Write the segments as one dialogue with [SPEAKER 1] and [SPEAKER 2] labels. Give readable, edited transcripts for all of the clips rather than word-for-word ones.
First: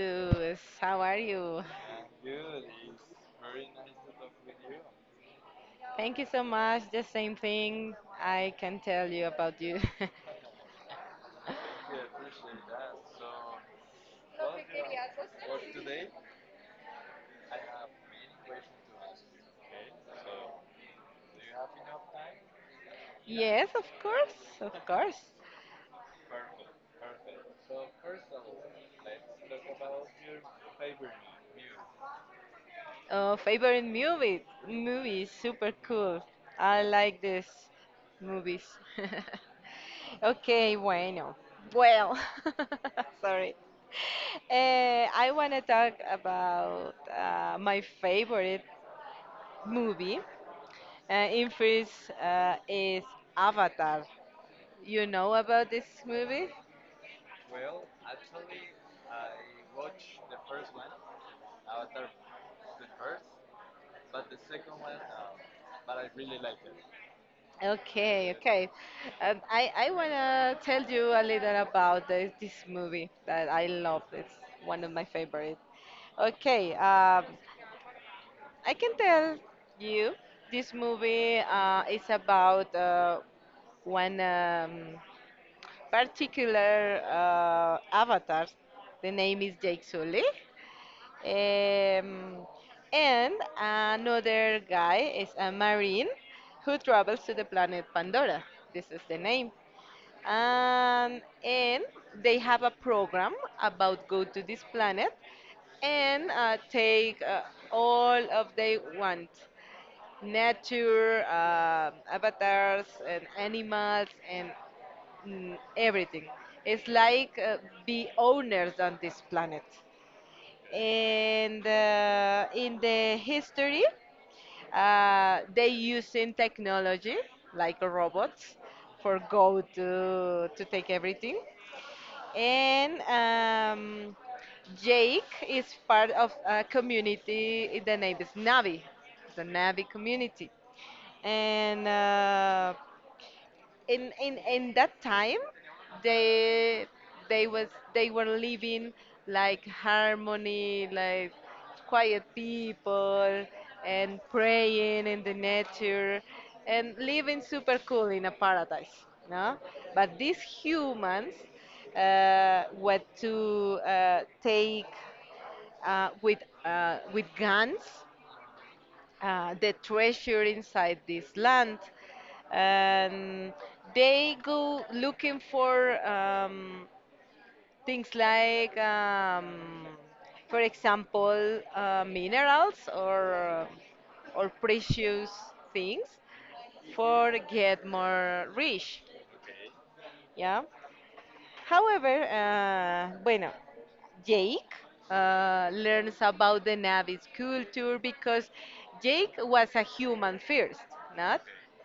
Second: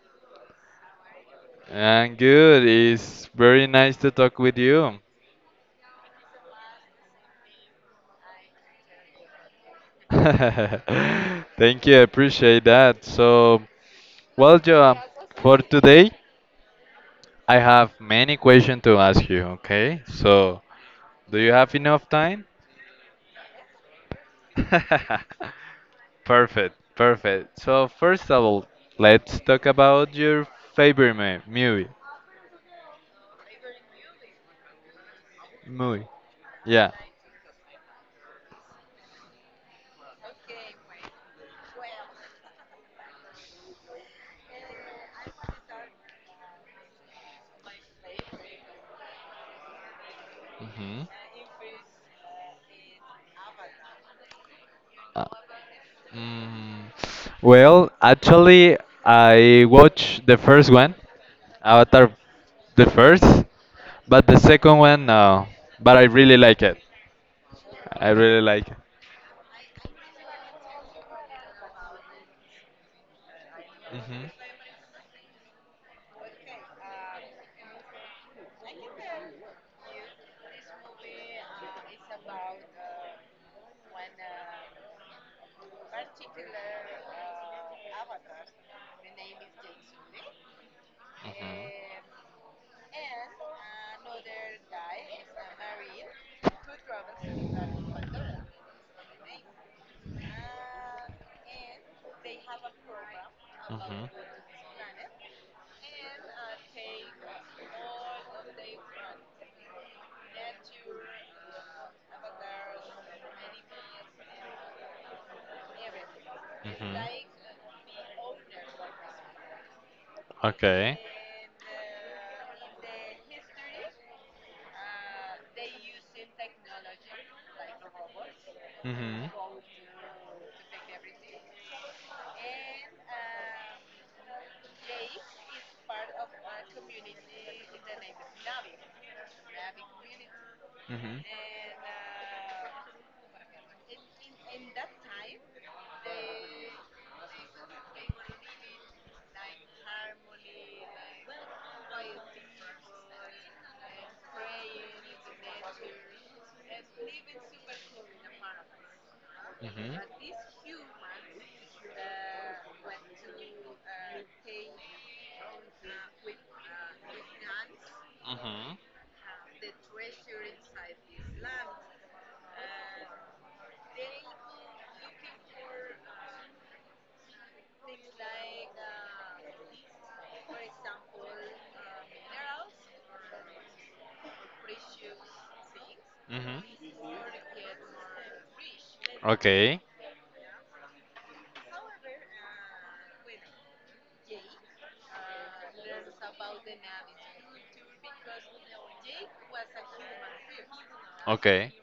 [SPEAKER 1] Jesus, how are you?
[SPEAKER 2] I'm good. It's very nice to talk with you.
[SPEAKER 1] Thank you so much. The same thing I can tell you about you.
[SPEAKER 2] Thank you. I appreciate that. Joa, for today, I have many questions to ask you, okay? So, do you have enough time?
[SPEAKER 1] Yes, of course, of course.
[SPEAKER 2] Perfect, perfect. So, first of all, let's talk about your favorite movie.
[SPEAKER 1] Favorite movie? Movie, super
[SPEAKER 2] Movie.
[SPEAKER 1] cool. I
[SPEAKER 2] Yeah.
[SPEAKER 1] like this movies. Okay, bueno. Well, sorry. I want to talk about my favorite movie.
[SPEAKER 2] Hmm.
[SPEAKER 1] In first is Avatar. You know about this movie?
[SPEAKER 2] Mm, actually, I watched the first one, Avatar, the first, but the second one, no. But I really like it. I
[SPEAKER 1] Okay,
[SPEAKER 2] really like
[SPEAKER 1] okay. I wanna tell you a little about this movie that I love.
[SPEAKER 2] it.
[SPEAKER 1] It's one of my favorite. Okay, I can tell you this movie is about one particular avatar. The name is Jake Sully.
[SPEAKER 2] Mhm. Mhm.
[SPEAKER 1] Um, and another guy is a marine who travels to the planet Pandora. This is the name. And they have a program about go to this planet, and take all of they want nature, avatars and animals and everything. It's
[SPEAKER 2] Mhm.
[SPEAKER 1] like be owners on this planet.
[SPEAKER 2] Okay.
[SPEAKER 1] And in the history they using technology like robots for
[SPEAKER 2] Mhm.
[SPEAKER 1] go to take everything. And Jake is part of a community, the name is Navi, the Navi community.
[SPEAKER 2] hmm and
[SPEAKER 1] And in that time they they was they were living like harmony, like quiet people, and praying in the nature, and living super cool in a paradise, no?
[SPEAKER 2] hmm
[SPEAKER 1] But these humans were to take with with guns,
[SPEAKER 2] hmm
[SPEAKER 1] the treasure inside this land. And they go looking for things like, for example, minerals, or uh, or precious things
[SPEAKER 2] Mhm.
[SPEAKER 1] for get more rich.
[SPEAKER 2] Okay.
[SPEAKER 1] Yeah. However, bueno, Jake learns about the Navis culture because Jake was a human first, not?
[SPEAKER 2] Okay.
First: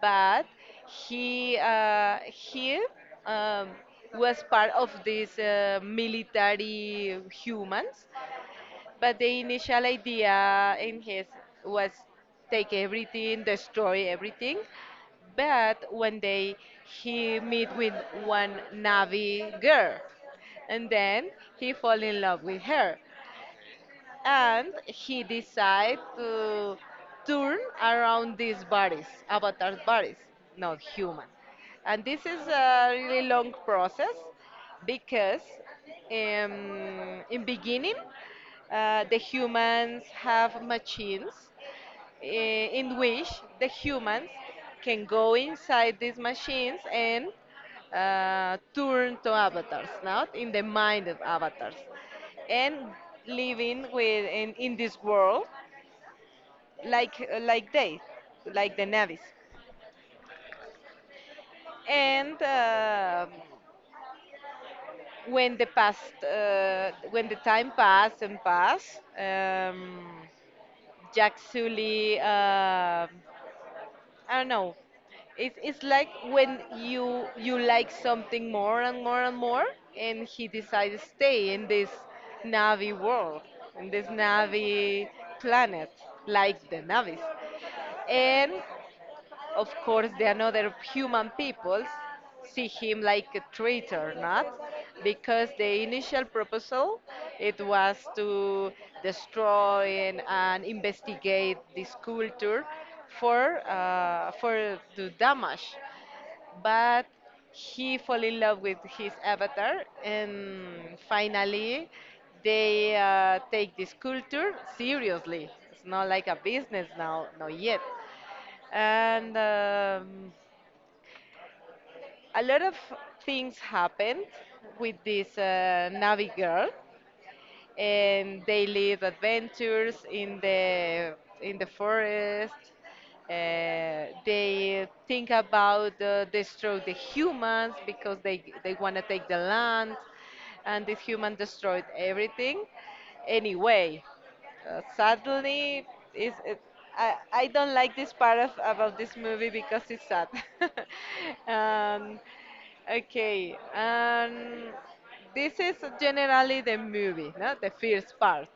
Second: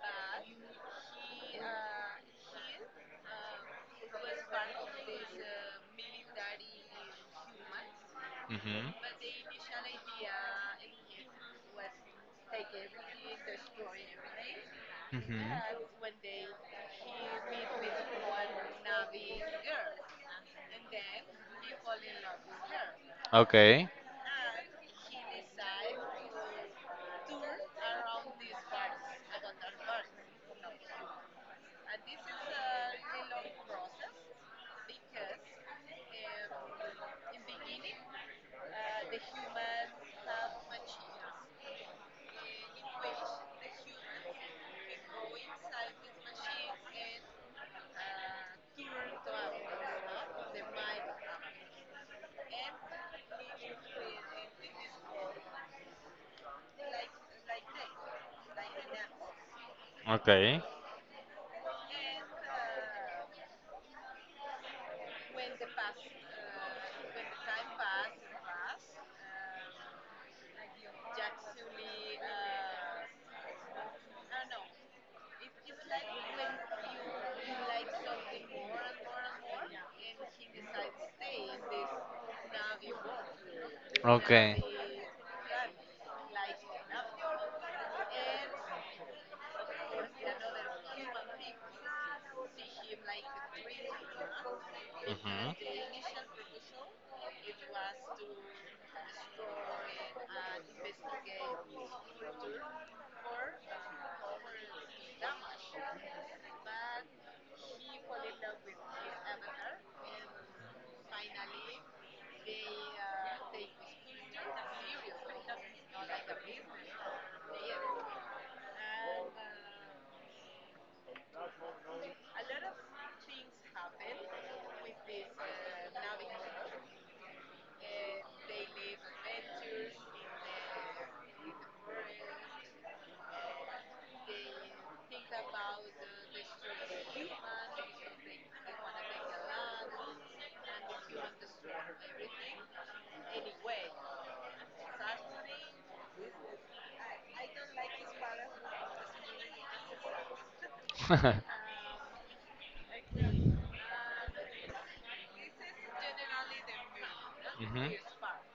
[SPEAKER 1] But he he um, was part of these military humans.
[SPEAKER 2] Hmm. Hmm.
[SPEAKER 1] But the initial idea in his was take everything, destroy everything. But one day he meet with one Navi girl, and then he fall in love with her,
[SPEAKER 2] Okay.
[SPEAKER 1] and he decided to turn around these bodies, avatar bodies, not human. And this is a really long process because in beginning the humans have machines in which the humans can go inside these machines and turn to avatars, not in the mind of avatars, and living with in this world, like they, like the navies.
[SPEAKER 2] Okay.
[SPEAKER 1] And when the time passed and passed, Jack Sully. I don't know. It's like when you like something more and more and more, and he decides to stay in this Navi world, in this Navi planet, like the Navis. And of course the another human peoples see him like a traitor, not? Because the initial proposal it was to destroy and investigate this culture, for to damage. But he fell in love with his avatar, and finally they take this culture seriously. It's not like a business now, not yet. And a lot of things happened with this Navi girl, and they live adventures in the forest. They think about destroy the humans because they want to take the land, and this human destroyed everything anyway. Sadly, is it, I don't like this part of about this movie because it's sad.
[SPEAKER 2] uh,
[SPEAKER 1] um, okay, this is generally the movie, no? The first part.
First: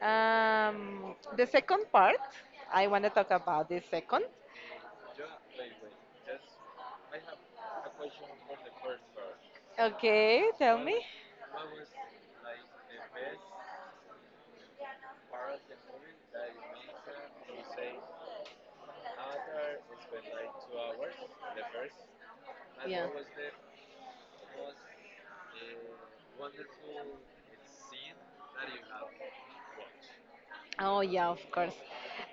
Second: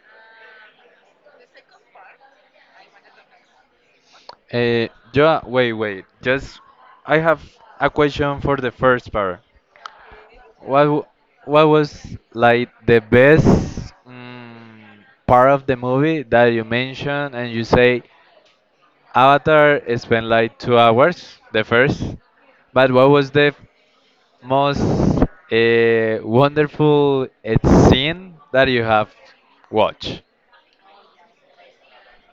[SPEAKER 1] The second part, I want to talk about the second.
[SPEAKER 2] Uh, yeah, wait. Just, I have a question for the first part.
[SPEAKER 1] Okay, tell
[SPEAKER 2] What,
[SPEAKER 1] me.
[SPEAKER 2] w- what was like the best part of the movie that you mentioned? And you say Avatar spent like 2 hours, the first. But
[SPEAKER 1] Yeah.
[SPEAKER 2] what was the most wonderful scene that you have watched?
[SPEAKER 1] Oh yeah, of course.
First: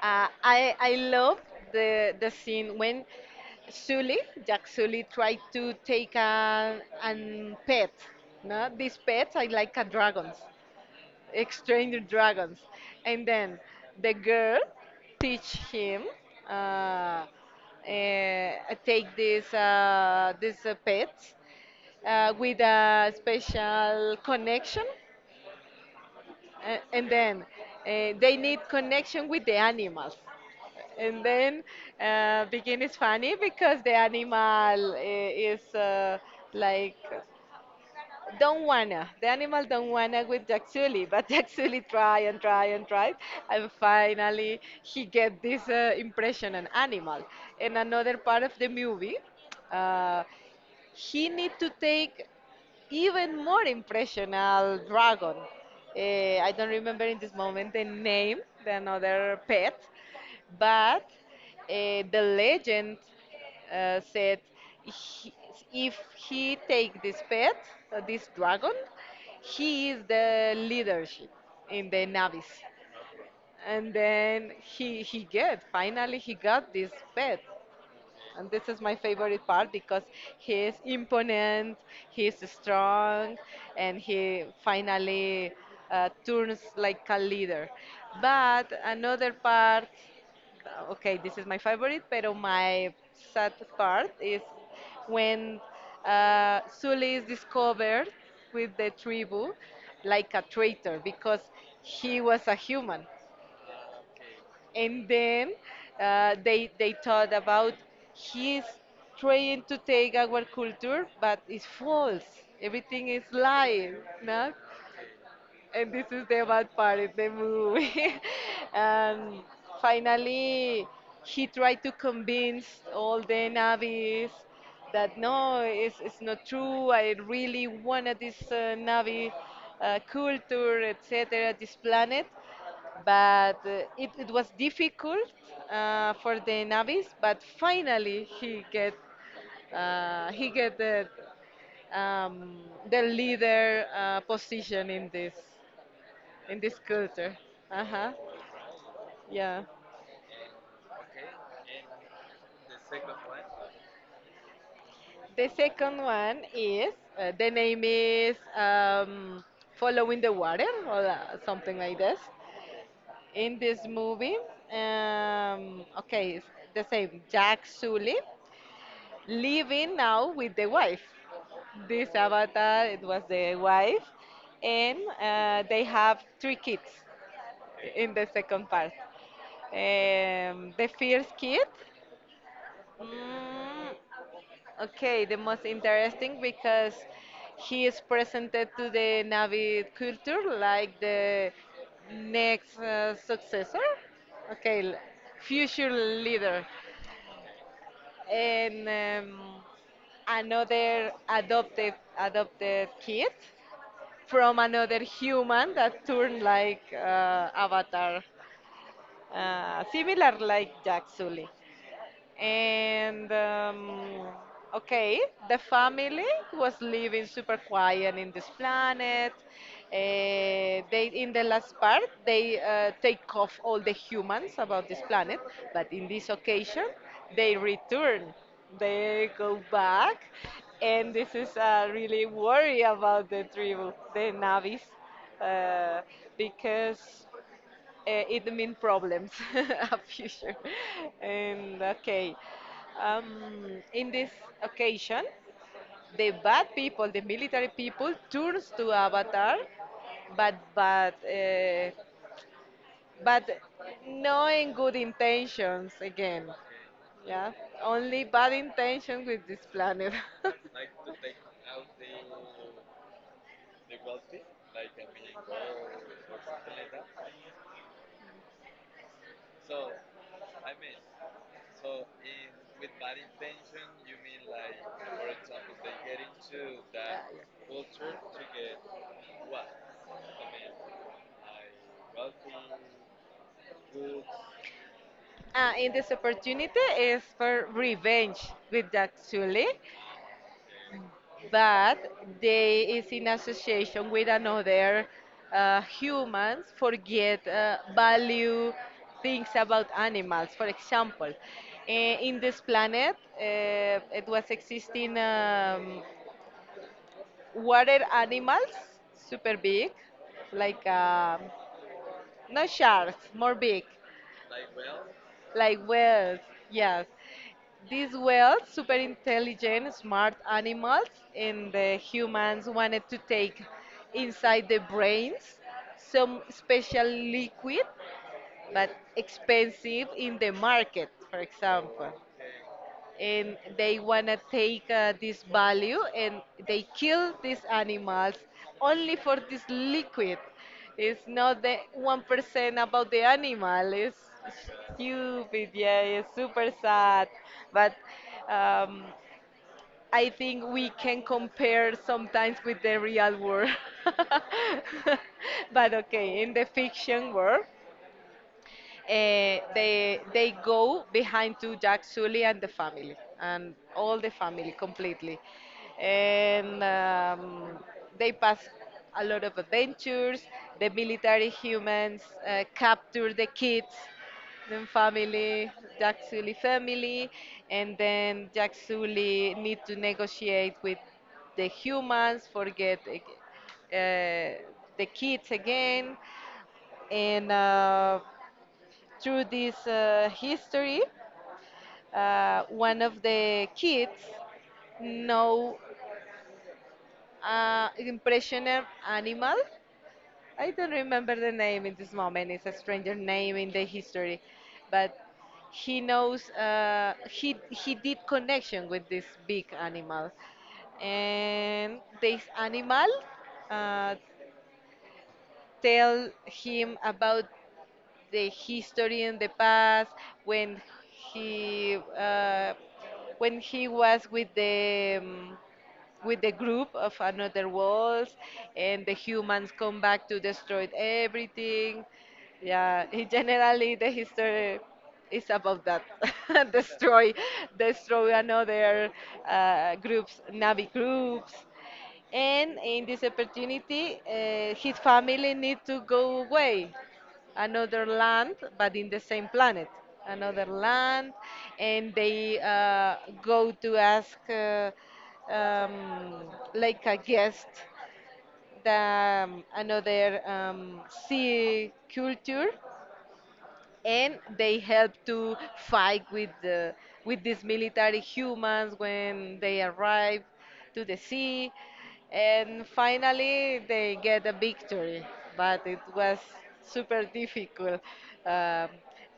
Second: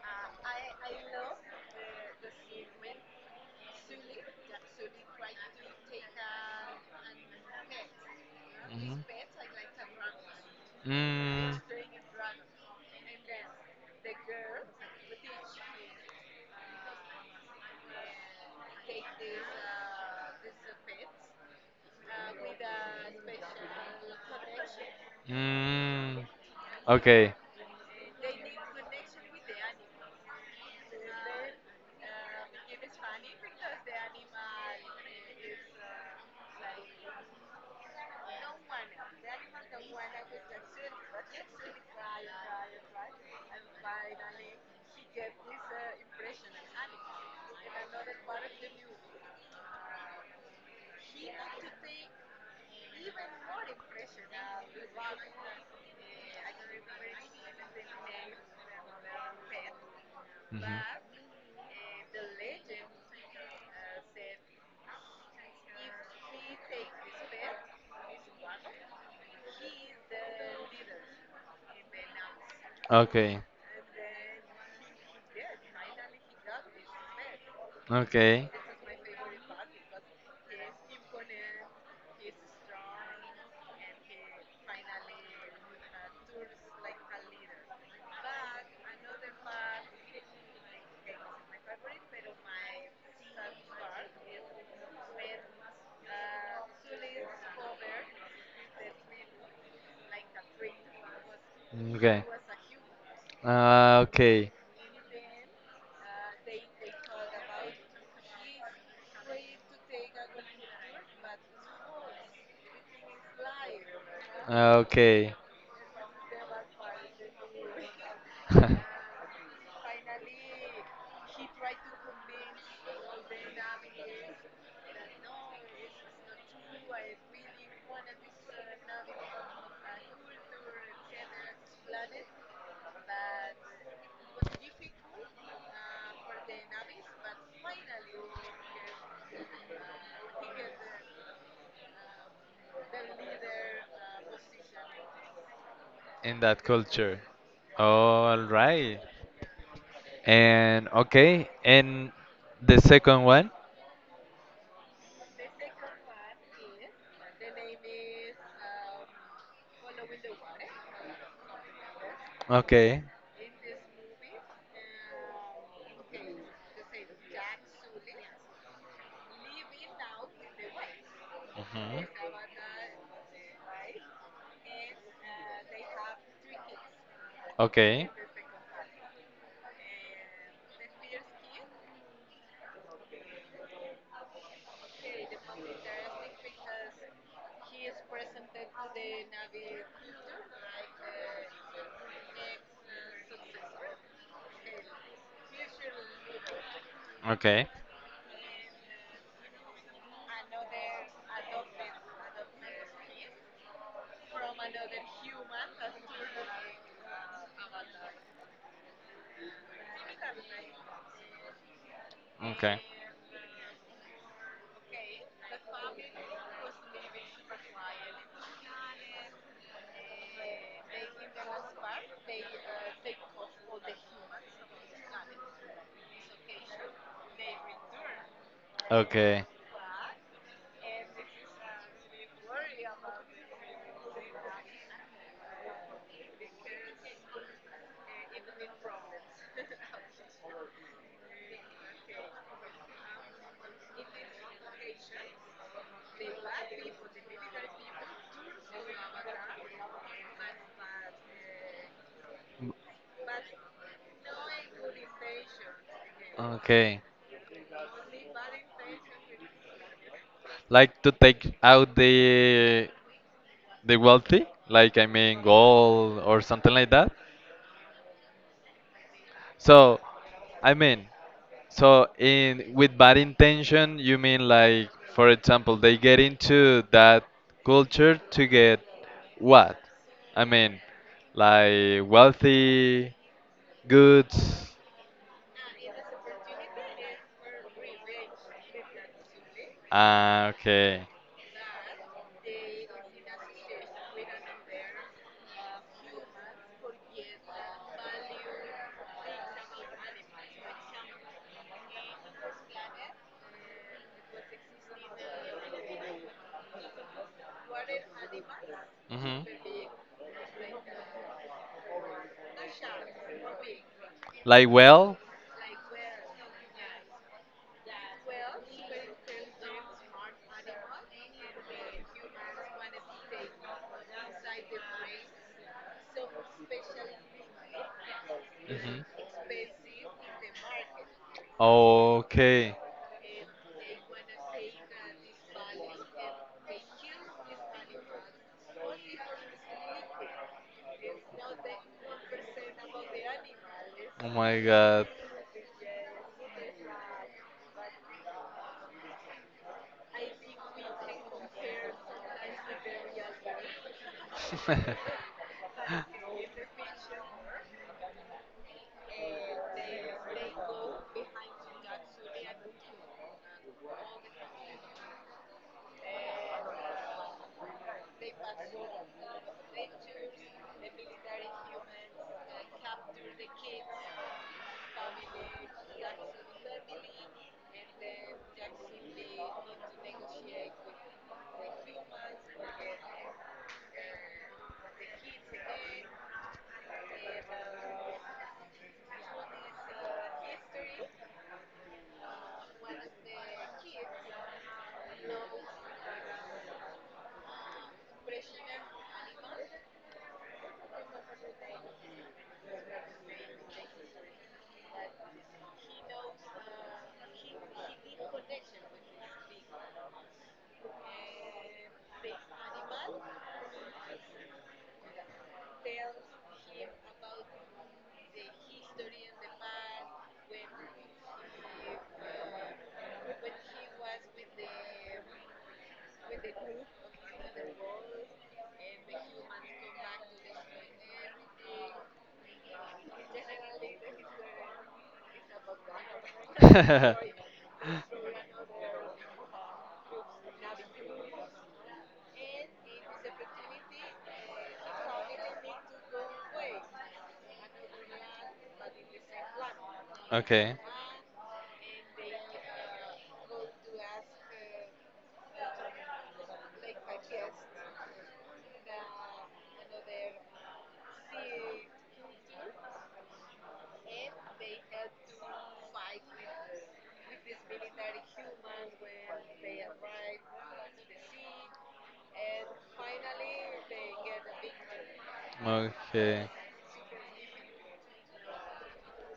[SPEAKER 1] I love the scene when Sully, Jack Sully, tried to take a an pet. No, these
[SPEAKER 2] Mhm.
[SPEAKER 1] pets are like a dragons,
[SPEAKER 2] Mm,
[SPEAKER 1] extranger dragons, and then the girl teach him. Uh, uh, take this pets with a special connection,
[SPEAKER 2] mm,
[SPEAKER 1] and
[SPEAKER 2] okay.
[SPEAKER 1] then they need connection with the animals. And then begin is funny because the animal is like don't wanna. The animal don't wanna with Jaxuli, but Jaxuli try and try and try, and finally he get this impression an animal. And another part of the movie. Uh, he need to take even more impressional dragon. I don't remember in this moment the name, the another pet,
[SPEAKER 2] Mhm.
[SPEAKER 1] but the legend said he, if he take this pet, this dragon, he is the leadership in the navies.
[SPEAKER 2] Okay.
[SPEAKER 1] And then he get finally he got this pet.
[SPEAKER 2] Okay.
[SPEAKER 1] And this is my favorite part because he is imponent, he is strong, and he finally turns like a leader. But another part, okay, this is my favorite, pero my sad part is when Sully is discovered with the tribu like a traitor because he
[SPEAKER 2] Okay.
[SPEAKER 1] was a human.
[SPEAKER 2] Ah, okay.
[SPEAKER 1] And then they thought about he's trying to take our culture, but it's false. Everything is lie, no?
[SPEAKER 2] Okay.
[SPEAKER 1] And this is the bad part of the movie. And finally, he tried to convince all the navvies that no, it's not true. I really wanted this navvy culture, etc., this planet. But it was difficult for the navvies, but finally he get um, the leader position in
[SPEAKER 2] In that
[SPEAKER 1] this
[SPEAKER 2] culture.
[SPEAKER 1] culture. Uh
[SPEAKER 2] Oh,
[SPEAKER 1] huh.
[SPEAKER 2] all right.
[SPEAKER 1] Yeah.
[SPEAKER 2] And okay, and the second one?
[SPEAKER 1] The second one is the name is Following the Water, or something like this.
[SPEAKER 2] Okay.
[SPEAKER 1] In this movie, okay, it's the same. Jack Sully living now with the wife. This
[SPEAKER 2] Mhm.
[SPEAKER 1] avatar, it was the wife, and they have three kids
[SPEAKER 2] Okay.
[SPEAKER 1] in the second part. The first kid. Mm, okay, the most interesting because he is presented to the Navid culture like the next successor, okay, future leader.
[SPEAKER 2] Okay.
[SPEAKER 1] And another adopted kid from another human that turned like Avatar, similar like Jack Sully.
[SPEAKER 2] Okay.
[SPEAKER 1] And okay, the family was living super quiet in this planet. Eh, they In the last part they take off all the humans about this planet, but in this occasion they return. They go back, and this is really worry about the tribu, the Navis, uh, because it mean problems a future.
[SPEAKER 2] Okay.
[SPEAKER 1] And okay, um, in this occasion the bad people, the military people turns to avatar, but but uh, but knowing good intentions again.
[SPEAKER 2] Okay.
[SPEAKER 1] Yeah, only bad intention with this planet.
[SPEAKER 2] Like to take out the wealthy, like I mean gold or something like that. So, I mean, So in with bad intention, you mean like, for example, they get into that culture to get what? I mean, like wealthy, goods.
[SPEAKER 1] And this opportunity is for revenge with that Sully,
[SPEAKER 2] Ah, okay.
[SPEAKER 1] but they is in association with another humans, forget value things about animals. For example, in this planet, it was existing. Water animals,
[SPEAKER 2] Hmm.
[SPEAKER 1] super big, like not sharks, more big,
[SPEAKER 2] Like well,
[SPEAKER 1] like whales. Yes, these whales, super intelligent, smart animals. And the humans wanted to take inside the brains some special liquid, but
[SPEAKER 2] Mhm.
[SPEAKER 1] expensive in the market, for example.
[SPEAKER 2] Okay.
[SPEAKER 1] And they wanna take this value, and they kill these animals only for this liquid. It's not the 1% about the animal. It's
[SPEAKER 2] Oh my God.
[SPEAKER 1] stupid, yeah, it's super sad. But um, I think we can compare sometimes with the real world. But okay, in the fiction world, they go behind to Jack Sully and the family, and all the family completely. And they pass a lot of adventures. The military humans capture the kids, then family, Jack Sully family, and then Jack Sully need to negotiate with the humans, forget the kids again, and. Through this history, one of the kids know impressioner animal. I don't remember the name in this moment. It's a stranger name in the history, but he knows. He did connection with this big animal, and this animal uh, tell him about the history in the past when he uh, when he was with the group of another worlds, and the humans come back to destroy everything. Yeah. He generally the history is about that. Destroy, another groups, navi groups. And in this opportunity, his family need to go away, another land, but in the same planet, another
[SPEAKER 2] Okay.
[SPEAKER 1] land. And they go to ask um, like a guest the another sea culture. And they help to fight with these military humans when they arrive to the sea, and finally they get a victory, but it was
[SPEAKER 2] Okay.
[SPEAKER 1] super difficult. um,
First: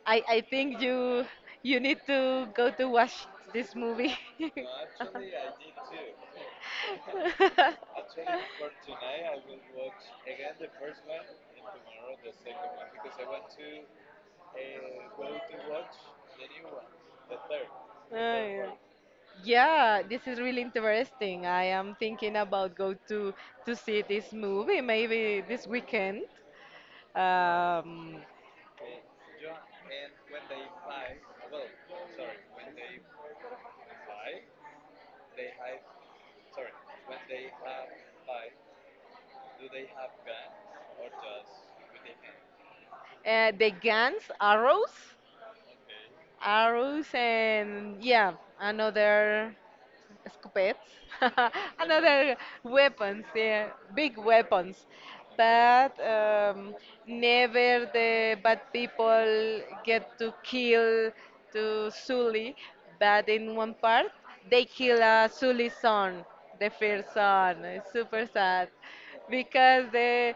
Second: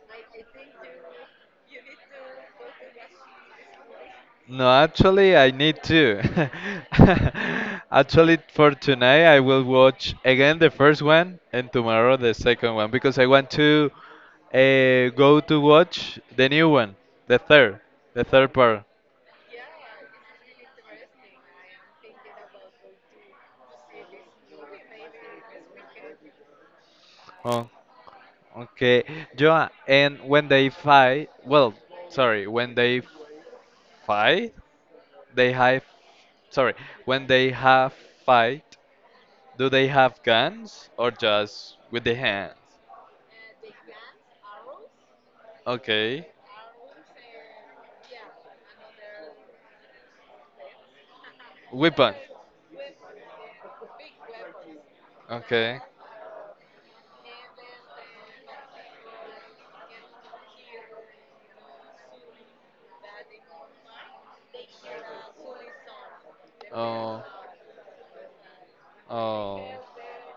[SPEAKER 1] I think you need to go to watch this movie.
[SPEAKER 2] No, actually, I need to. Actually, for tonight, I will watch again the first one and tomorrow the second one because I want to go to watch the new one, the third, the
[SPEAKER 1] Oh,
[SPEAKER 2] third
[SPEAKER 1] yeah.
[SPEAKER 2] part.
[SPEAKER 1] Yeah, this is really interesting. I am thinking about go to see this movie maybe this weekend.
[SPEAKER 2] Oh,
[SPEAKER 1] Um,
[SPEAKER 2] okay. Joa, and when they fight, well, sorry, when they fight, they have, sorry, when they have fight, do they have guns or just with the hands?
[SPEAKER 1] the Guns Arrows.
[SPEAKER 2] Okay.
[SPEAKER 1] Arrows, and yeah, another scopettes,
[SPEAKER 2] Weapon.
[SPEAKER 1] another weapons, yeah, big weapons.
[SPEAKER 2] Okay.
[SPEAKER 1] But never the bad people get to kill to Sully. But in one part, they kill Sully's son, the first
[SPEAKER 2] Oh.
[SPEAKER 1] son. It's super sad
[SPEAKER 2] Oh.
[SPEAKER 1] because the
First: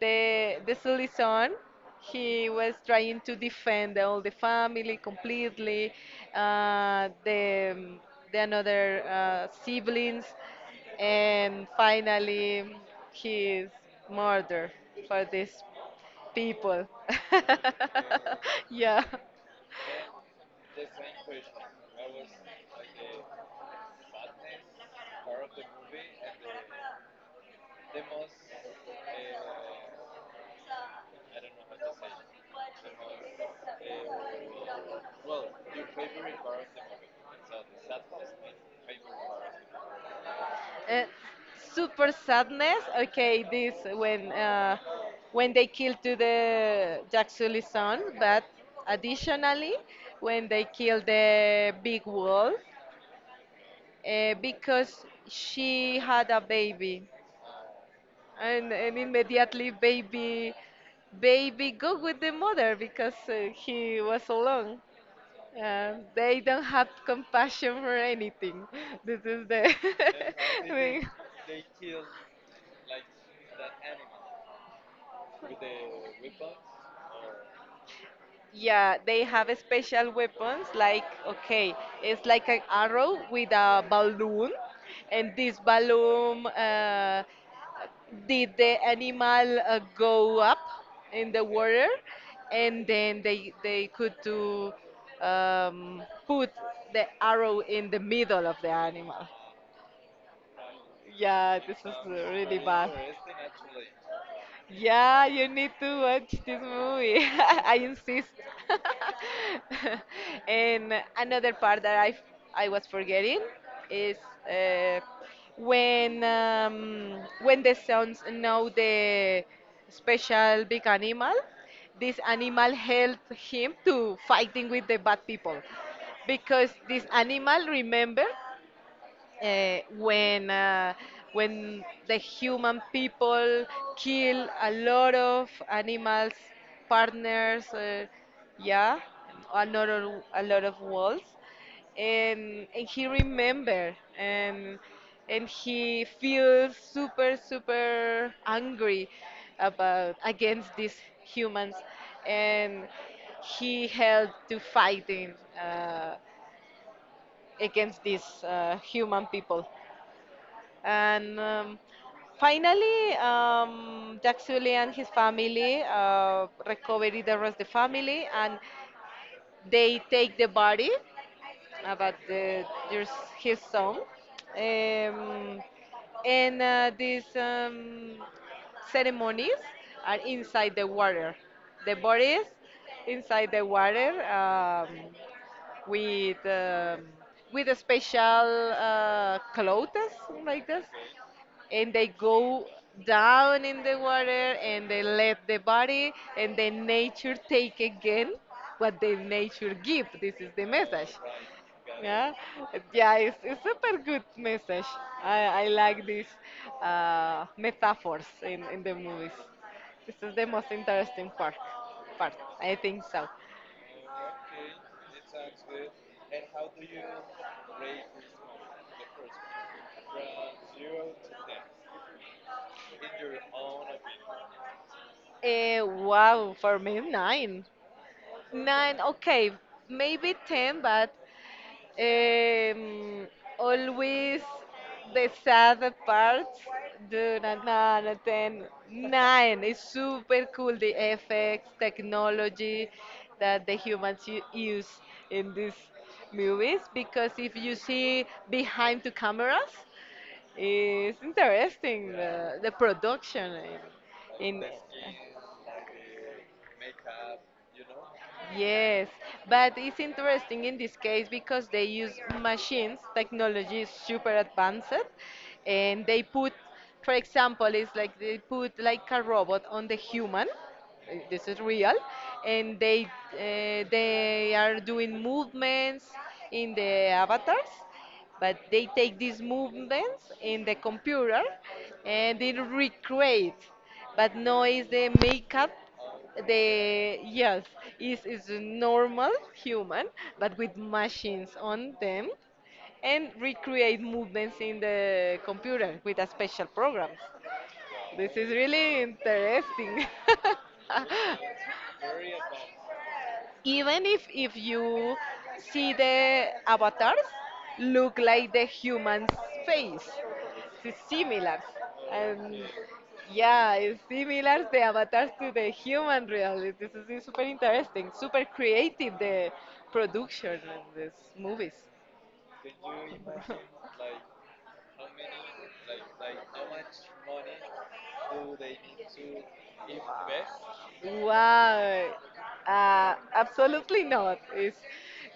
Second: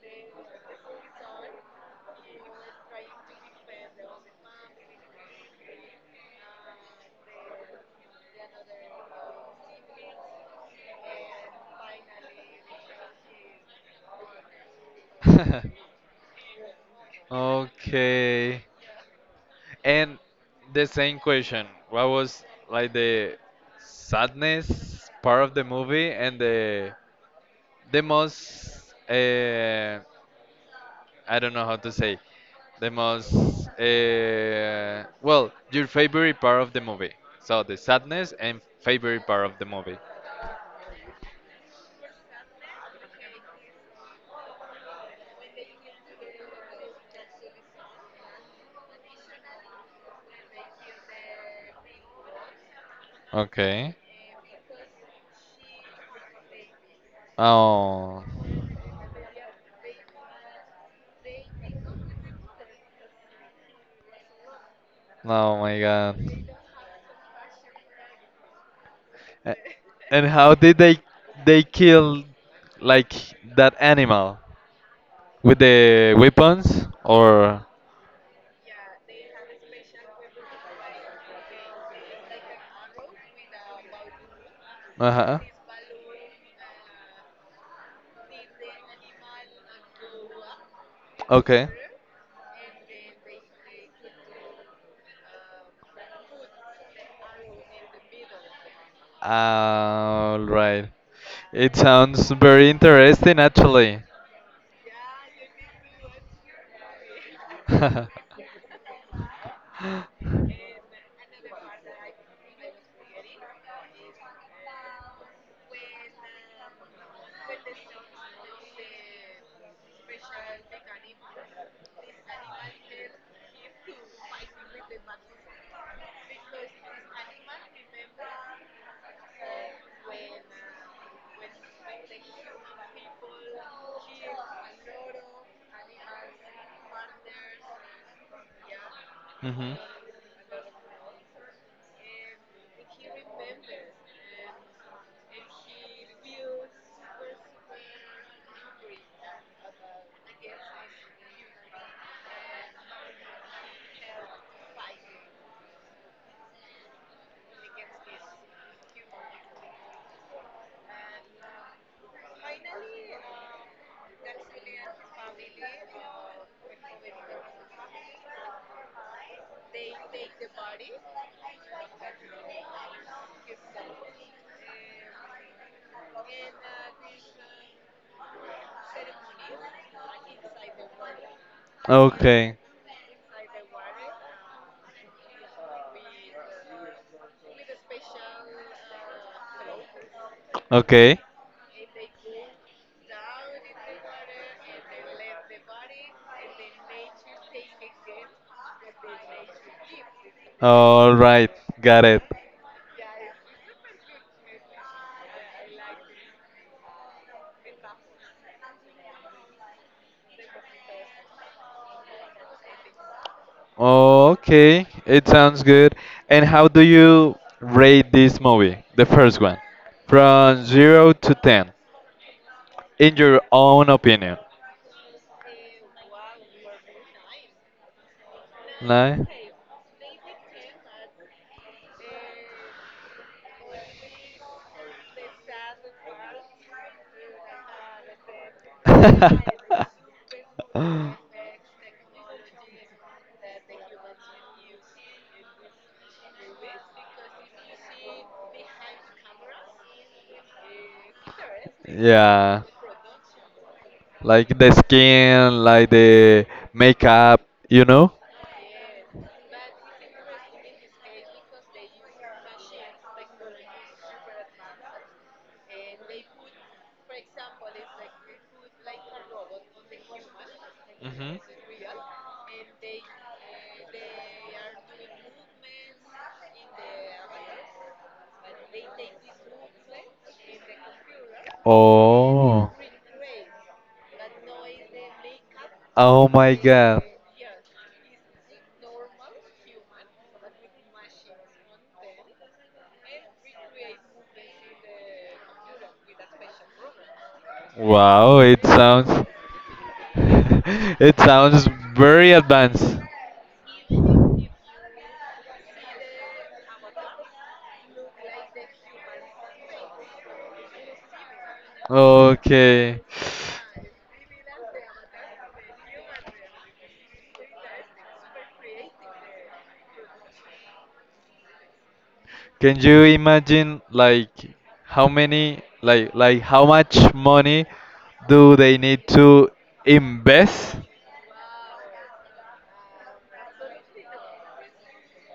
[SPEAKER 1] the the Sully son, he was trying to defend all the family completely, uh, the the another siblings, and finally he is murdered for these people.
[SPEAKER 2] Okay.
[SPEAKER 1] Yeah.
[SPEAKER 2] And the same question, what was like the sadness part of the movie and the most I don't know how to say the most your favorite part of the movie. So the sadness and favorite part of the movie.
[SPEAKER 1] Uh, Super sadness. Okay, this when they killed to the Jack Sully's son, but additionally when they killed the big wolf,
[SPEAKER 2] Okay.
[SPEAKER 1] because she had a baby
[SPEAKER 2] Oh,
[SPEAKER 1] and immediately baby go with the mother because he was alone.
[SPEAKER 2] oh my God.
[SPEAKER 1] They don't have compassion for anything this is
[SPEAKER 2] A-
[SPEAKER 1] the
[SPEAKER 2] And how did they
[SPEAKER 1] thing.
[SPEAKER 2] kill like that animal? With the weapons or
[SPEAKER 1] Yeah, they have special weapons, like okay it's like an arrow with a balloon, and
[SPEAKER 2] uh-huh.
[SPEAKER 1] this balloon did the animal go up in the
[SPEAKER 2] Okay.
[SPEAKER 1] water, and then they could do um, put the arrow in the middle of the animal.
[SPEAKER 2] All right.
[SPEAKER 1] Yeah,
[SPEAKER 2] It
[SPEAKER 1] this is
[SPEAKER 2] sounds
[SPEAKER 1] really
[SPEAKER 2] very
[SPEAKER 1] bad.
[SPEAKER 2] interesting actually.
[SPEAKER 1] Yeah, you need to watch this movie. I insist. And another part that I was forgetting is uh, when the sons know the special big animal, this animal helped him to fighting with the bad people because this animal remember uh, when uh, when the human people kill a lot of animals partners, yeah, a lot of wolves, and he remember, and he feels super angry about against these humans, and he had to fighting uh, against these human people. And um, finally, um, Jack and his family recover the rest of the family, and they take the body about the, there's his son. Um, and these ceremonies are inside the water. The bodies
[SPEAKER 2] Okay.
[SPEAKER 1] inside the water with with a special clothes like this,
[SPEAKER 2] Okay.
[SPEAKER 1] and they go down in the water and they let the body, and the nature take again what the nature give. This is the message.
[SPEAKER 2] All right. Got it.
[SPEAKER 1] Yeah, yeah, it's super good message. I like these metaphors in the movies. This is the most interesting part. Part, I think so.
[SPEAKER 2] Okay. It sounds good. And how do you rate this movie, the first one, from 0 to 10, in your own opinion?
[SPEAKER 1] Wow, for me nine, nine.
[SPEAKER 2] No.
[SPEAKER 1] Okay, maybe ten, but Um, always the sad parts. Do not know nothing. Nine. It's super cool the effects, technology that the humans use in these movies. Because if you see behind the cameras, it's interesting
[SPEAKER 2] Yeah.
[SPEAKER 1] the production
[SPEAKER 2] Like
[SPEAKER 1] in.
[SPEAKER 2] the skin, like the makeup, you know?
[SPEAKER 1] Yes, but it's interesting in this case because they use machines, technology is super advanced, and they put, for example, it's like they put like a robot on the human.
[SPEAKER 2] Mhm.
[SPEAKER 1] This is real, and they are doing movements in the avatars, but they take these movements in the computer and they
[SPEAKER 2] Oh.
[SPEAKER 1] recreate, but no is the makeup.
[SPEAKER 2] Oh my God.
[SPEAKER 1] The yes is a normal human but with machines on them, and recreate movements in the computer with a special programs. This
[SPEAKER 2] Wow,
[SPEAKER 1] is
[SPEAKER 2] it
[SPEAKER 1] really
[SPEAKER 2] sounds
[SPEAKER 1] interesting.
[SPEAKER 2] it sounds very advanced.
[SPEAKER 1] Even if you see the avatars look like the human's face, it's similar. And
[SPEAKER 2] Okay.
[SPEAKER 1] yeah, it's similar the avatars to the human reality. This is super interesting, super creative, the production of these movies.
[SPEAKER 2] Can you imagine like how many like how much money do they need to invest?
[SPEAKER 1] Wow. Absolutely not. It's,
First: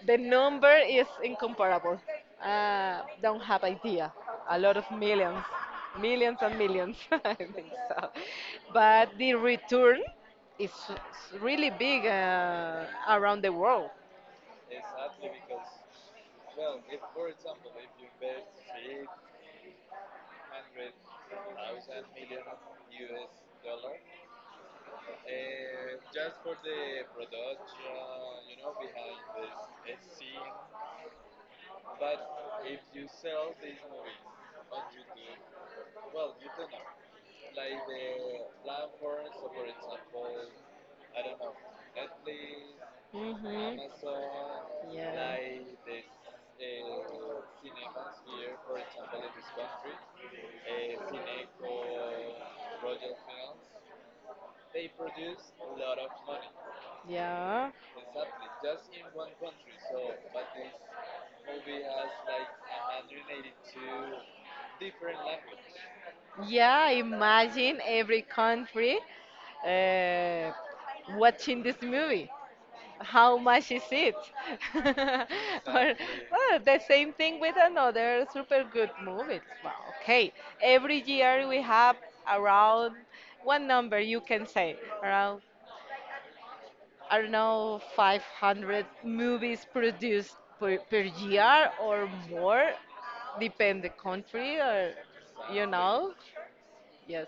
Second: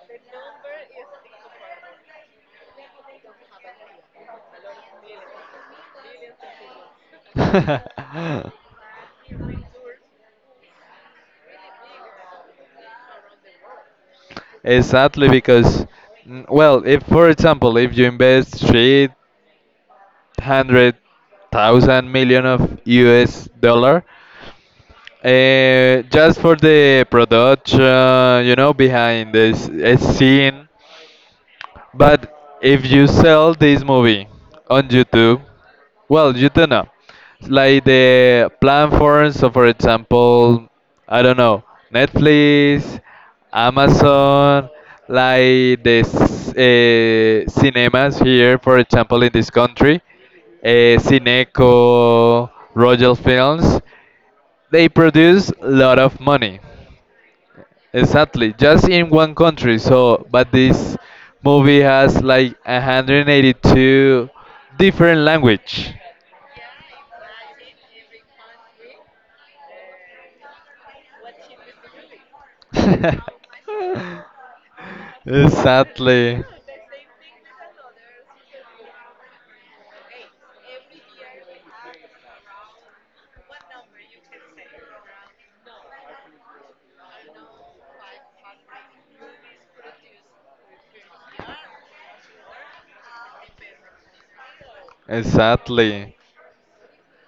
[SPEAKER 1] the number is incomparable. Don't have idea. A lot of millions, millions and millions. I think so. But the return is really big around the world.
[SPEAKER 2] Exactly because if for example, if you invest 300,000 million of US dollar just for the production, you know, behind this scene. But if you sell this movie on YouTube, well, you don't know. Like the platforms, so for example, I don't know, Netflix,
[SPEAKER 1] Hmm.
[SPEAKER 2] Amazon,
[SPEAKER 1] Yeah.
[SPEAKER 2] like the cinemas here, for example, in this country, uh, Cineco, Royal Films, they produce a lot of money.
[SPEAKER 1] Yeah.
[SPEAKER 2] Exactly, just in one country. So, but this movie has like 182 different language.
[SPEAKER 1] Yeah, imagine every country uh, watching this movie. How much is it? Or
[SPEAKER 2] Exactly,
[SPEAKER 1] well, the same thing with another super good movie. Well, okay, every year we have around one number you can say around I don't know 500 movies produced per, per year or more, depend the country or you know,
[SPEAKER 2] exactly.
[SPEAKER 1] yes,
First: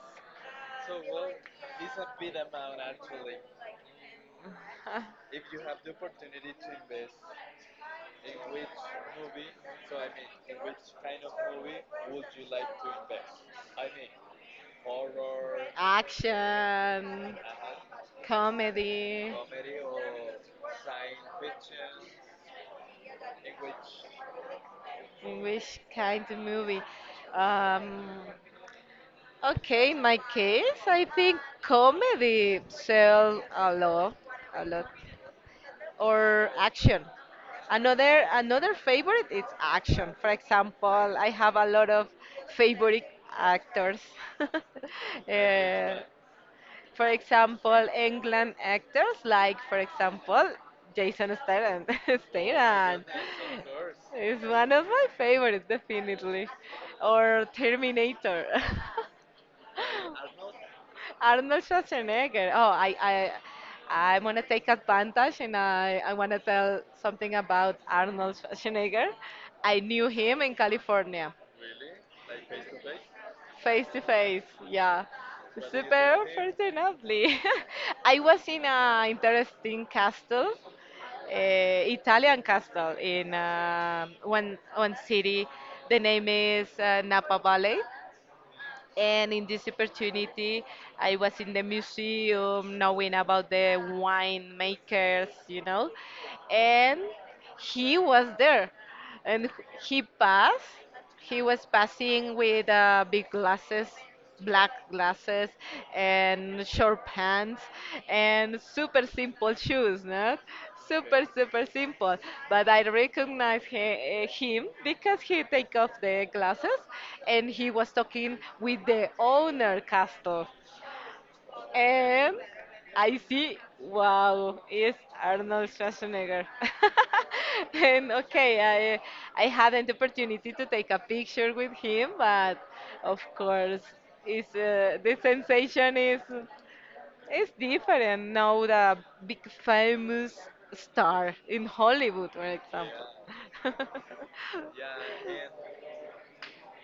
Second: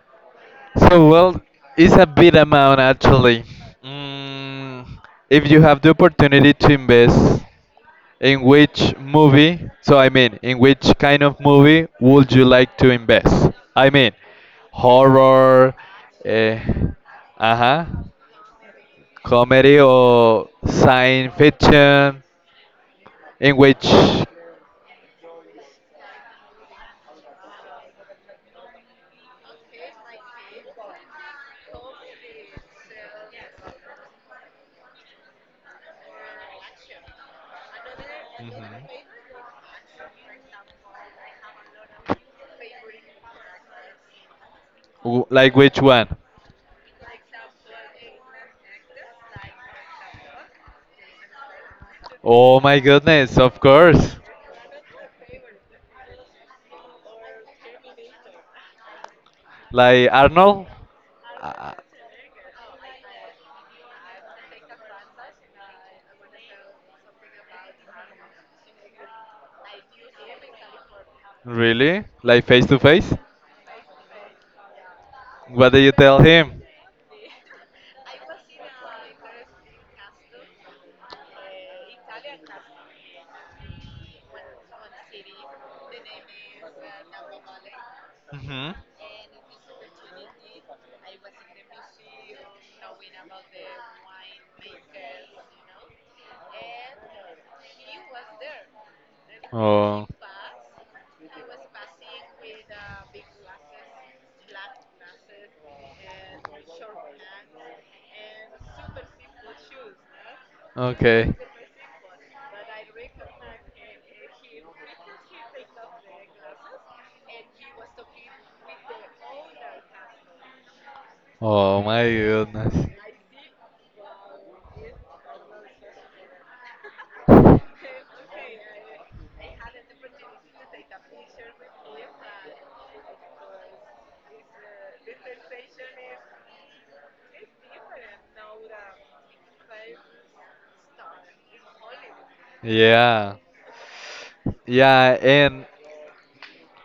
[SPEAKER 2] So, well, it's a big amount actually. Mm, if you have the opportunity to invest in which movie, so I mean, in which kind of movie would you like to invest? I mean, horror, uh,
[SPEAKER 1] action,
[SPEAKER 2] uh-huh,
[SPEAKER 1] comedy.
[SPEAKER 2] comedy or science fiction, in which
[SPEAKER 1] Which kind of movie? Um, okay, in my case, I think comedy sell a lot, or action. Another
[SPEAKER 2] Mhm.
[SPEAKER 1] favorite is action. For example, I have a lot of favorite actors.
[SPEAKER 2] Like which
[SPEAKER 1] Eh,
[SPEAKER 2] one?
[SPEAKER 1] for example, England actors like, for example, Jason Statham.
[SPEAKER 2] Oh my
[SPEAKER 1] Statham
[SPEAKER 2] goodness, of course.
[SPEAKER 1] is one of my favorites, definitely. Or Terminator.
[SPEAKER 2] Like Arnold?
[SPEAKER 1] Arnold
[SPEAKER 2] Uh,
[SPEAKER 1] Schwarzenegger. Oh, I'm gonna take advantage, and I wanna tell something about Arnold Schwarzenegger. I knew him in California.
[SPEAKER 2] Really? Like face to face?
[SPEAKER 1] Face to face, yeah.
[SPEAKER 2] What did you
[SPEAKER 1] Super
[SPEAKER 2] tell him?
[SPEAKER 1] fortunately. I was in an interesting castle, Italian castle, in one city. The name is Napa Valley.
[SPEAKER 2] Hmm.
[SPEAKER 1] And in this opportunity, I was in the museum knowing about the winemakers, you know. And he was there. And he
[SPEAKER 2] Oh,
[SPEAKER 1] passed he was passing with big glasses, black glasses, and short pants, and super simple shoes, not? Super,
[SPEAKER 2] okay.
[SPEAKER 1] super simple. But I recognize he, eh, him because he take off the glasses, and he was talking with the owner castle.
[SPEAKER 2] Oh my
[SPEAKER 1] And
[SPEAKER 2] goodness.
[SPEAKER 1] I see, wow, it's Arnold Schwarzenegger. And okay, I hadn't the opportunity to take a picture with him, but of course, it's the sensation is different now the big famous star in Hollywood, for example.
[SPEAKER 2] Yeah. Yeah, and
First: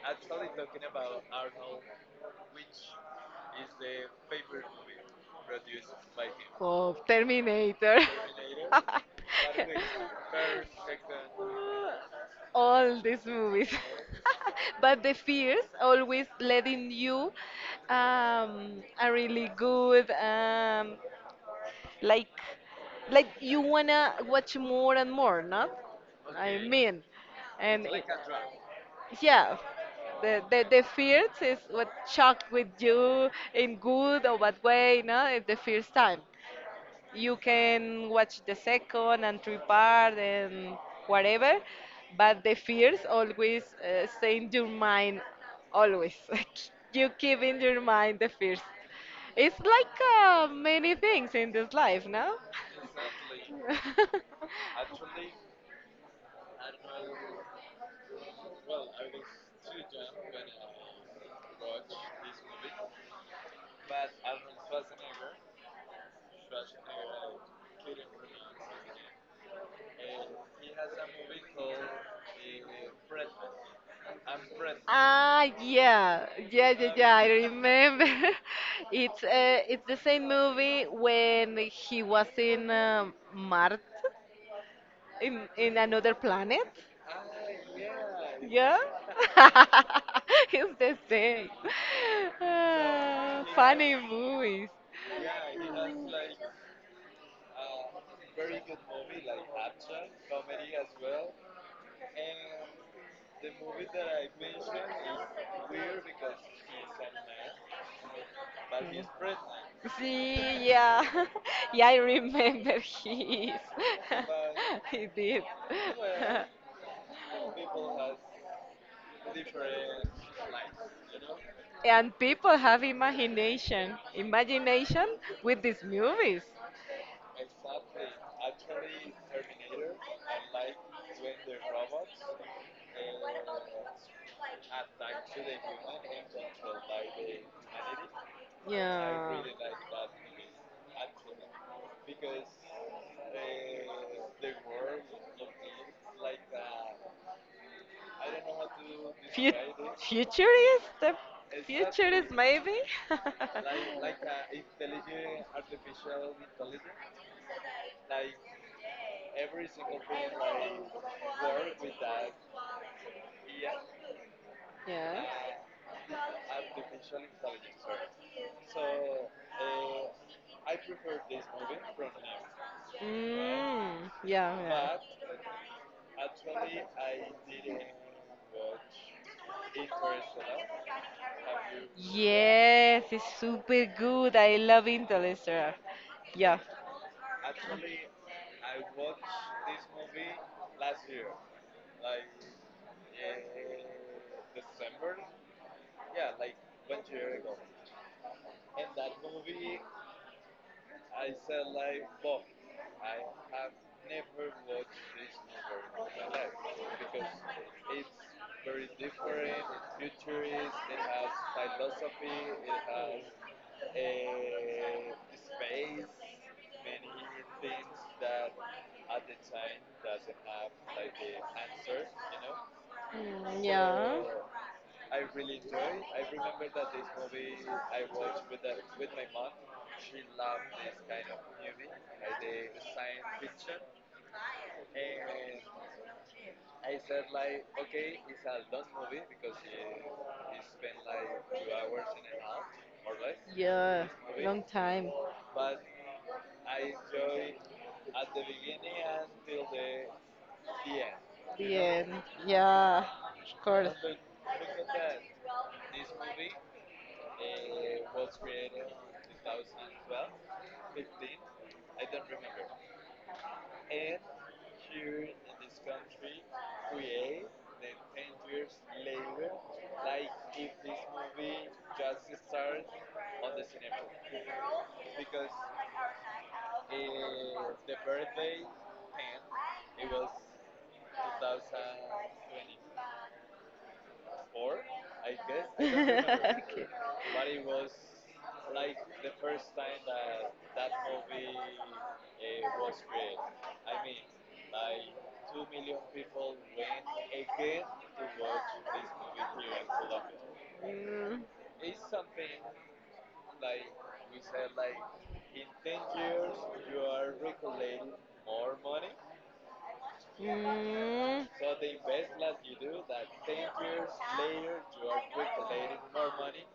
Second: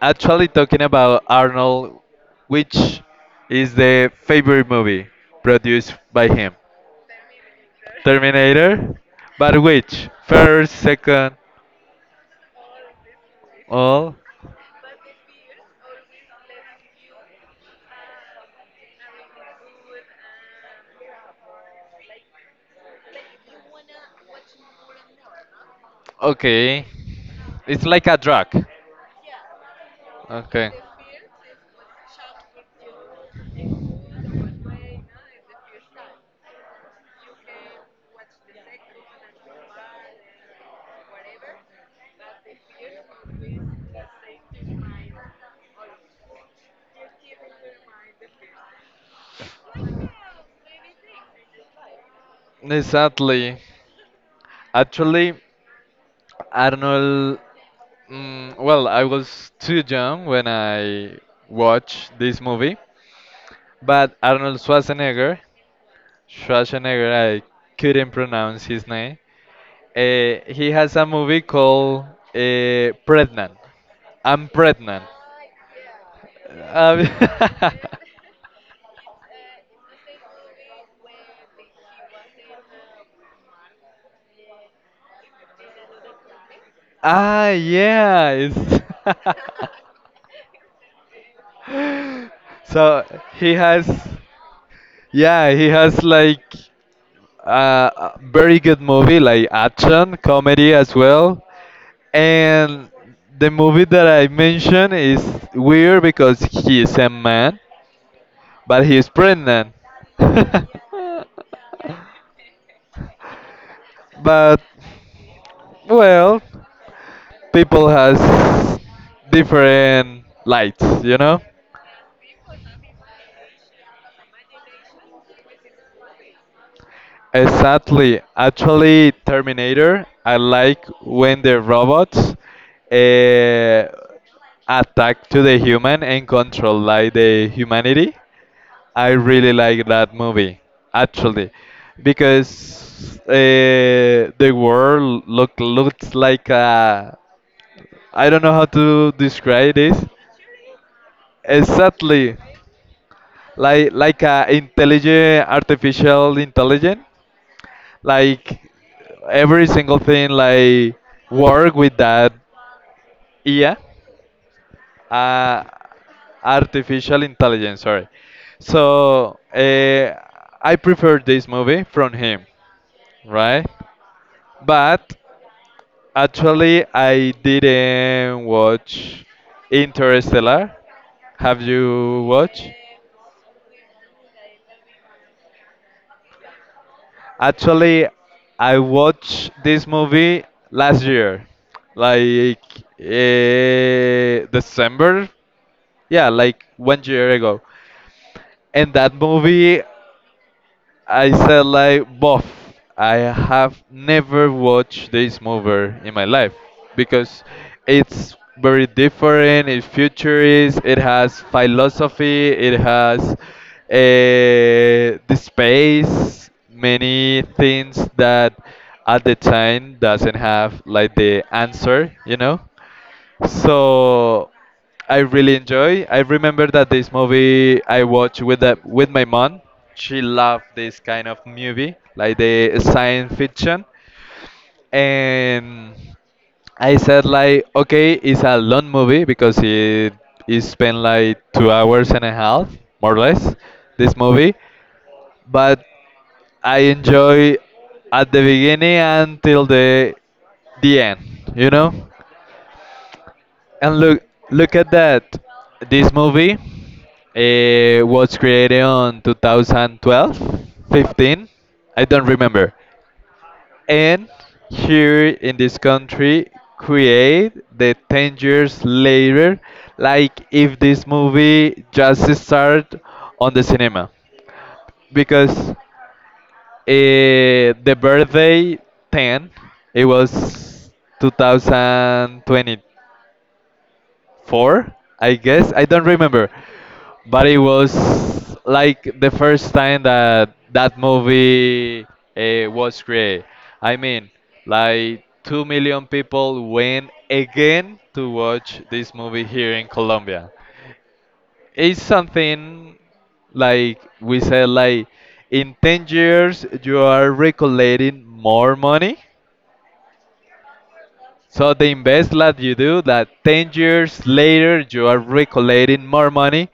[SPEAKER 2] actually, talking about Arnold, which is the favorite movie produced by him?
[SPEAKER 1] Of Terminator. Terminator?
[SPEAKER 2] Terminator?
[SPEAKER 1] What
[SPEAKER 2] But which? First, second,
[SPEAKER 1] all these movies.
[SPEAKER 2] all?
[SPEAKER 1] But the fears always letting you a really good, like like you wanna watch more and more, not? I
[SPEAKER 2] Okay.
[SPEAKER 1] mean, and
[SPEAKER 2] It's
[SPEAKER 1] it,
[SPEAKER 2] like a drug.
[SPEAKER 1] yeah, the, the
[SPEAKER 2] Okay.
[SPEAKER 1] the first is what shocked with you in good or bad way, no? It's the first time you can watch the second and third part and whatever, but the fears always stay in your mind, always. You keep in your mind the fears. It's like many things in this life, no?
[SPEAKER 2] Exactly. Actually, Arnold. I was too young when I watched this movie, but Arnold Schwarzenegger, Schwarzenegger, I couldn't pronounce his name. He has a movie called Pregnant. I'm Pregnant.
[SPEAKER 1] Ah, yeah, yeah, yeah,
[SPEAKER 2] Um,
[SPEAKER 1] yeah. I remember. It's the same movie when he was in Mars, in another planet.
[SPEAKER 2] ah, yeah.
[SPEAKER 1] Yeah,
[SPEAKER 2] It's
[SPEAKER 1] it's the same.
[SPEAKER 2] so
[SPEAKER 1] Ah,
[SPEAKER 2] he has,
[SPEAKER 1] funny movies.
[SPEAKER 2] yeah, he has like a very good movie, like action, comedy as well. And the movie that I mentioned is weird because he is a man, but he is pregnant.
[SPEAKER 1] See, yeah, yeah. I remember he is.
[SPEAKER 2] But
[SPEAKER 1] He did.
[SPEAKER 2] well, people has different lights, you know.
[SPEAKER 1] And people have imagination, imagination with these movies.
[SPEAKER 2] Exactly. Actually, Terminator, I like when the robots uh, attack to the human and control like the humanity. I
[SPEAKER 1] Yeah,
[SPEAKER 2] really like that movie, actually, because the world looks like a I don't know how to describe this.
[SPEAKER 1] Futurist, the futurist
[SPEAKER 2] Exactly,
[SPEAKER 1] maybe.
[SPEAKER 2] like a intelligent artificial intelligence, like every single thing like work with that IA,
[SPEAKER 1] Yeah.
[SPEAKER 2] uh, artificial intelligence. Sorry. So I prefer this movie from him, right?
[SPEAKER 1] Mm, yeah, yeah.
[SPEAKER 2] But actually, I didn't watch Interstellar. Have you watched?
[SPEAKER 1] Yes, it's super good. I love Interstellar. Yeah.
[SPEAKER 2] Actually, I watched this movie last year, like December. Yeah, like 1 year ago. And that movie I said like both. I have never watched this movie in my life because it's very different. It futurist. It has philosophy. It has the space. Many things that at the time doesn't have like the answer. You know.
[SPEAKER 1] Mm, yeah.
[SPEAKER 2] So I really enjoy. I remember that this movie I watched with with my mom. She loved this kind of movie, like the science fiction, and I said like, okay, it's a long movie because it spent like 2 hours and a half, more or less,
[SPEAKER 1] Yeah,
[SPEAKER 2] this movie,
[SPEAKER 1] time.
[SPEAKER 2] but I enjoy at the beginning until the end, you know?
[SPEAKER 1] Yeah, of course.
[SPEAKER 2] And look, look at that. This movie was created on 2012, 15, I don't remember. And here in this country, create the 10 years later, like if this movie just started on the cinema. Because the birthday 10, it was 2022 four, I guess. I don't remember, but it was like the first time that that movie was created. I mean, like 2 million people went again to watch this movie here in Colombia. It's something like we said, like in 10 years you are recollecting more money.
[SPEAKER 1] Mm, mm.
[SPEAKER 2] So the invest that you do, that 10 years later you are recollecting more money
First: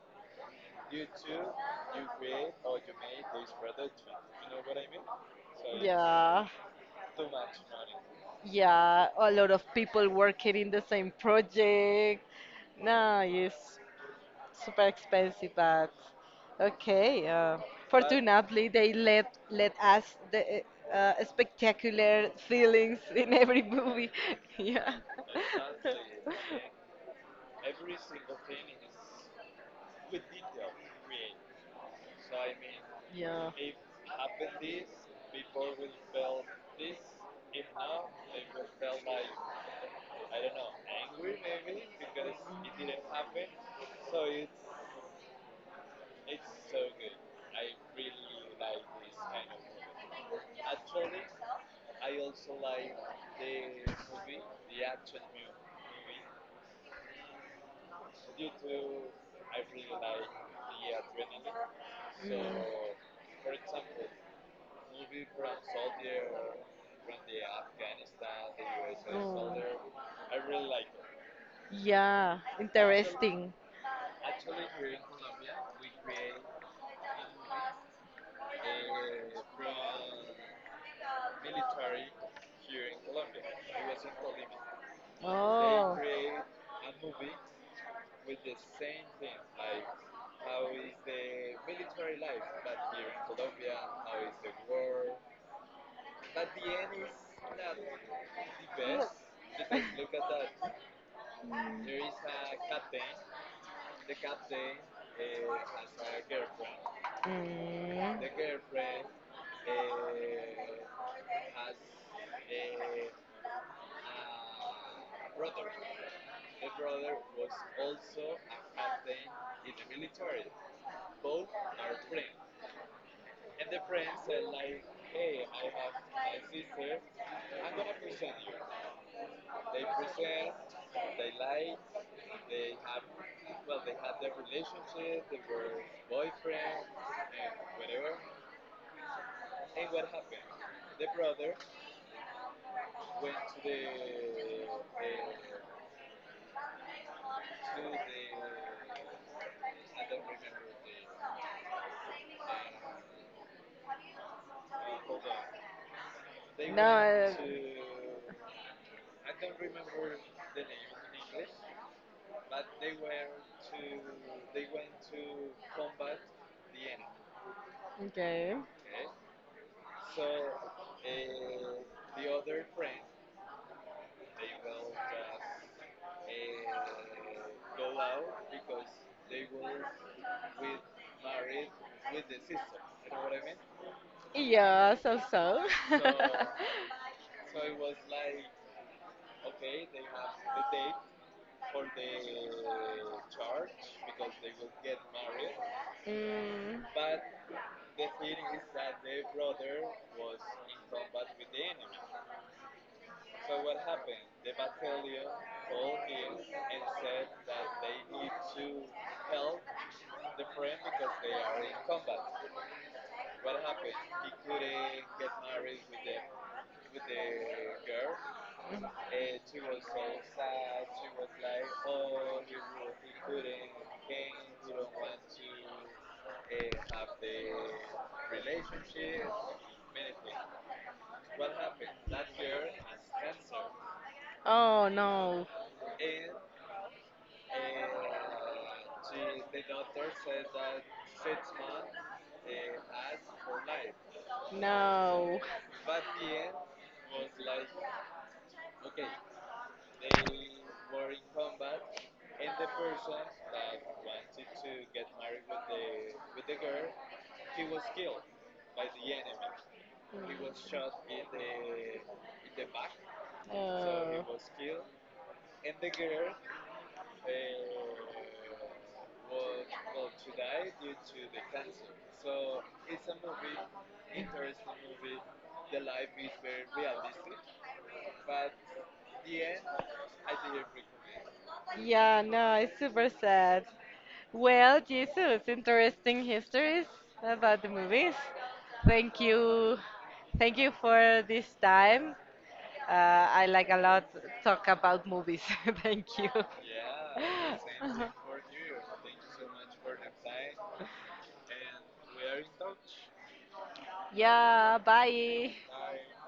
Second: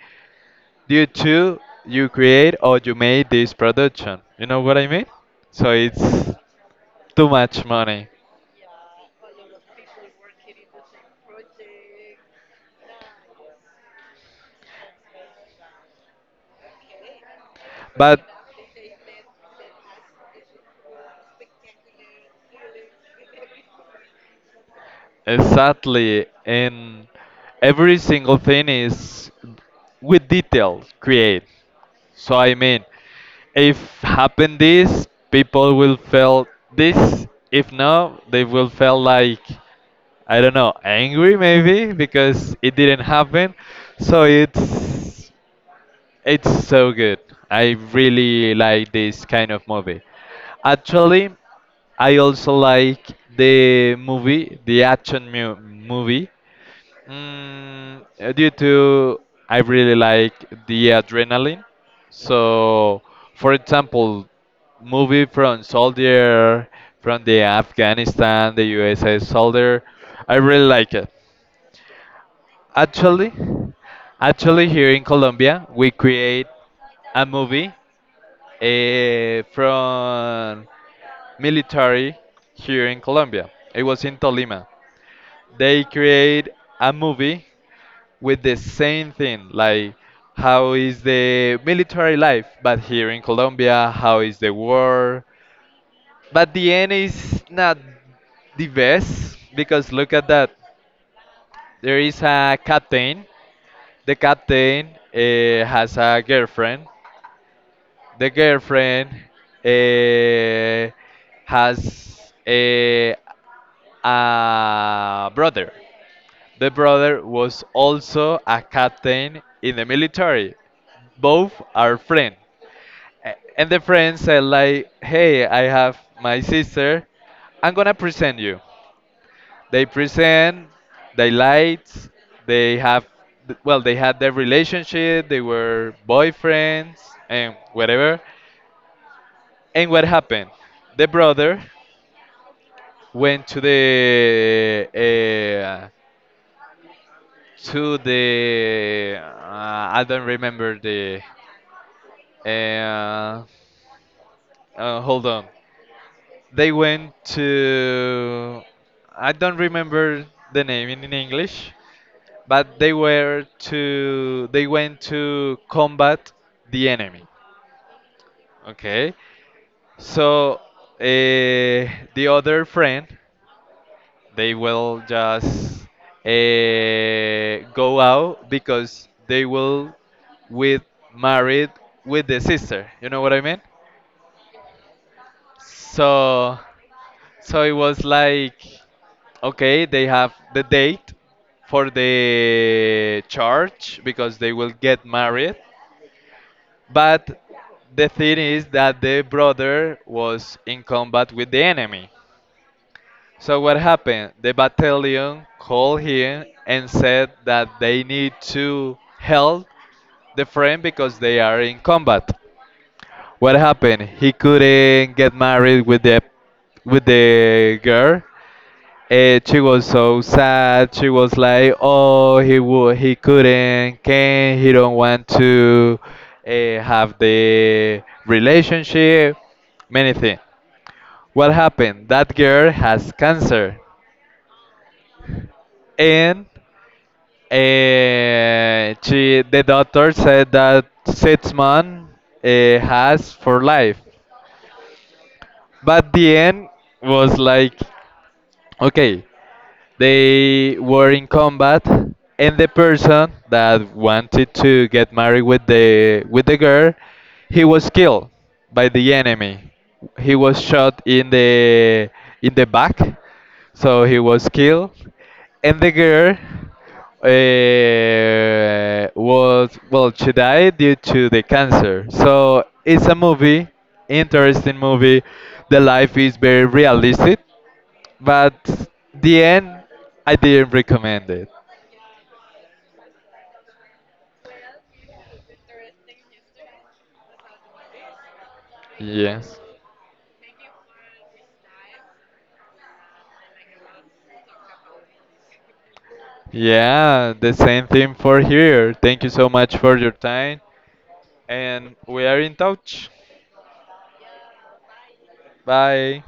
[SPEAKER 2] due to you create or you made this production. You know what I mean? So it's
[SPEAKER 1] Yeah,
[SPEAKER 2] too much money.
[SPEAKER 1] yeah, a lot of people working in the same project. No, it's super expensive, but okay.
[SPEAKER 2] But
[SPEAKER 1] Fortunately, they let us the spectacular feelings in every movie. Yeah.
[SPEAKER 2] exactly, and every single thing is with detail create. So I mean, if happen this, people will feel this. If not, they will feel like I don't know, angry maybe because it didn't happen. So it's so good. I really like this kind of movie. Actually, I also like the movie, the action mu movie, due to I
[SPEAKER 1] Yeah.
[SPEAKER 2] really like the adrenaline. So, for example, movie from soldier from the Afghanistan, the USA soldier, I really like it.
[SPEAKER 1] Yeah, also.
[SPEAKER 2] Actually, actually, here in Colombia, we create a movie from military here in Colombia. It was in Tolima. They create a movie with the same thing, like how is the military life, but here in Colombia, how is the war. But the end is not the best because look at that. There is a captain the captain uh, has a girlfriend.
[SPEAKER 1] Mm.
[SPEAKER 2] The girlfriend uh, has a, a brother. The brother was also a captain in the military. Both are friends. And the friend said like, "Hey, I have my sister. I'm gonna present you." They present, they lights, they have, well, they had their relationship, they were boyfriends and whatever. And what happened? The brother went to the I don't remember the uh, hold on. They went to I don't remember the name in English, but they went to combat the enemy.
[SPEAKER 1] Okay.
[SPEAKER 2] Okay, so the other friend they will just uh, go out because they will with married with the sister. You know what I mean?
[SPEAKER 1] Yeah, so so.
[SPEAKER 2] So so it was like okay they have the date for the church because they will get married.
[SPEAKER 1] Mm.
[SPEAKER 2] But the thing is that the brother was in combat with the enemy. So what happened? The battalion called him and said that they need to help the friend because they are in combat. What happened? He couldn't get married with the girl,
[SPEAKER 1] But.
[SPEAKER 2] and she was so sad. She was like, "Oh, he would, he couldn't, can he don't want to have the relationship, many things." What happened? That girl has cancer,
[SPEAKER 1] Oh no.
[SPEAKER 2] and the doctor said that 6 months has for life. But the end was like, okay, they were in combat, and the person that wanted to get married with the girl, he was killed by the enemy. He was shot in the back, so he
[SPEAKER 1] Oh.
[SPEAKER 2] was killed, and the girl was well she died due to the cancer. So it's a movie, interesting movie, the life is very realistic, but the end, I didn't recommend it.
[SPEAKER 1] Yeah, no, it's super sad. Well, Jesus, interesting histories about the movies. Thank
[SPEAKER 2] Yes.
[SPEAKER 1] you. Thank you for this time. I like a lot talk about movies. Thank you.
[SPEAKER 2] Yeah, the same thing for here. Thank you so much for your time, and we are in touch.
[SPEAKER 1] Yeah, bye.
[SPEAKER 2] Bye.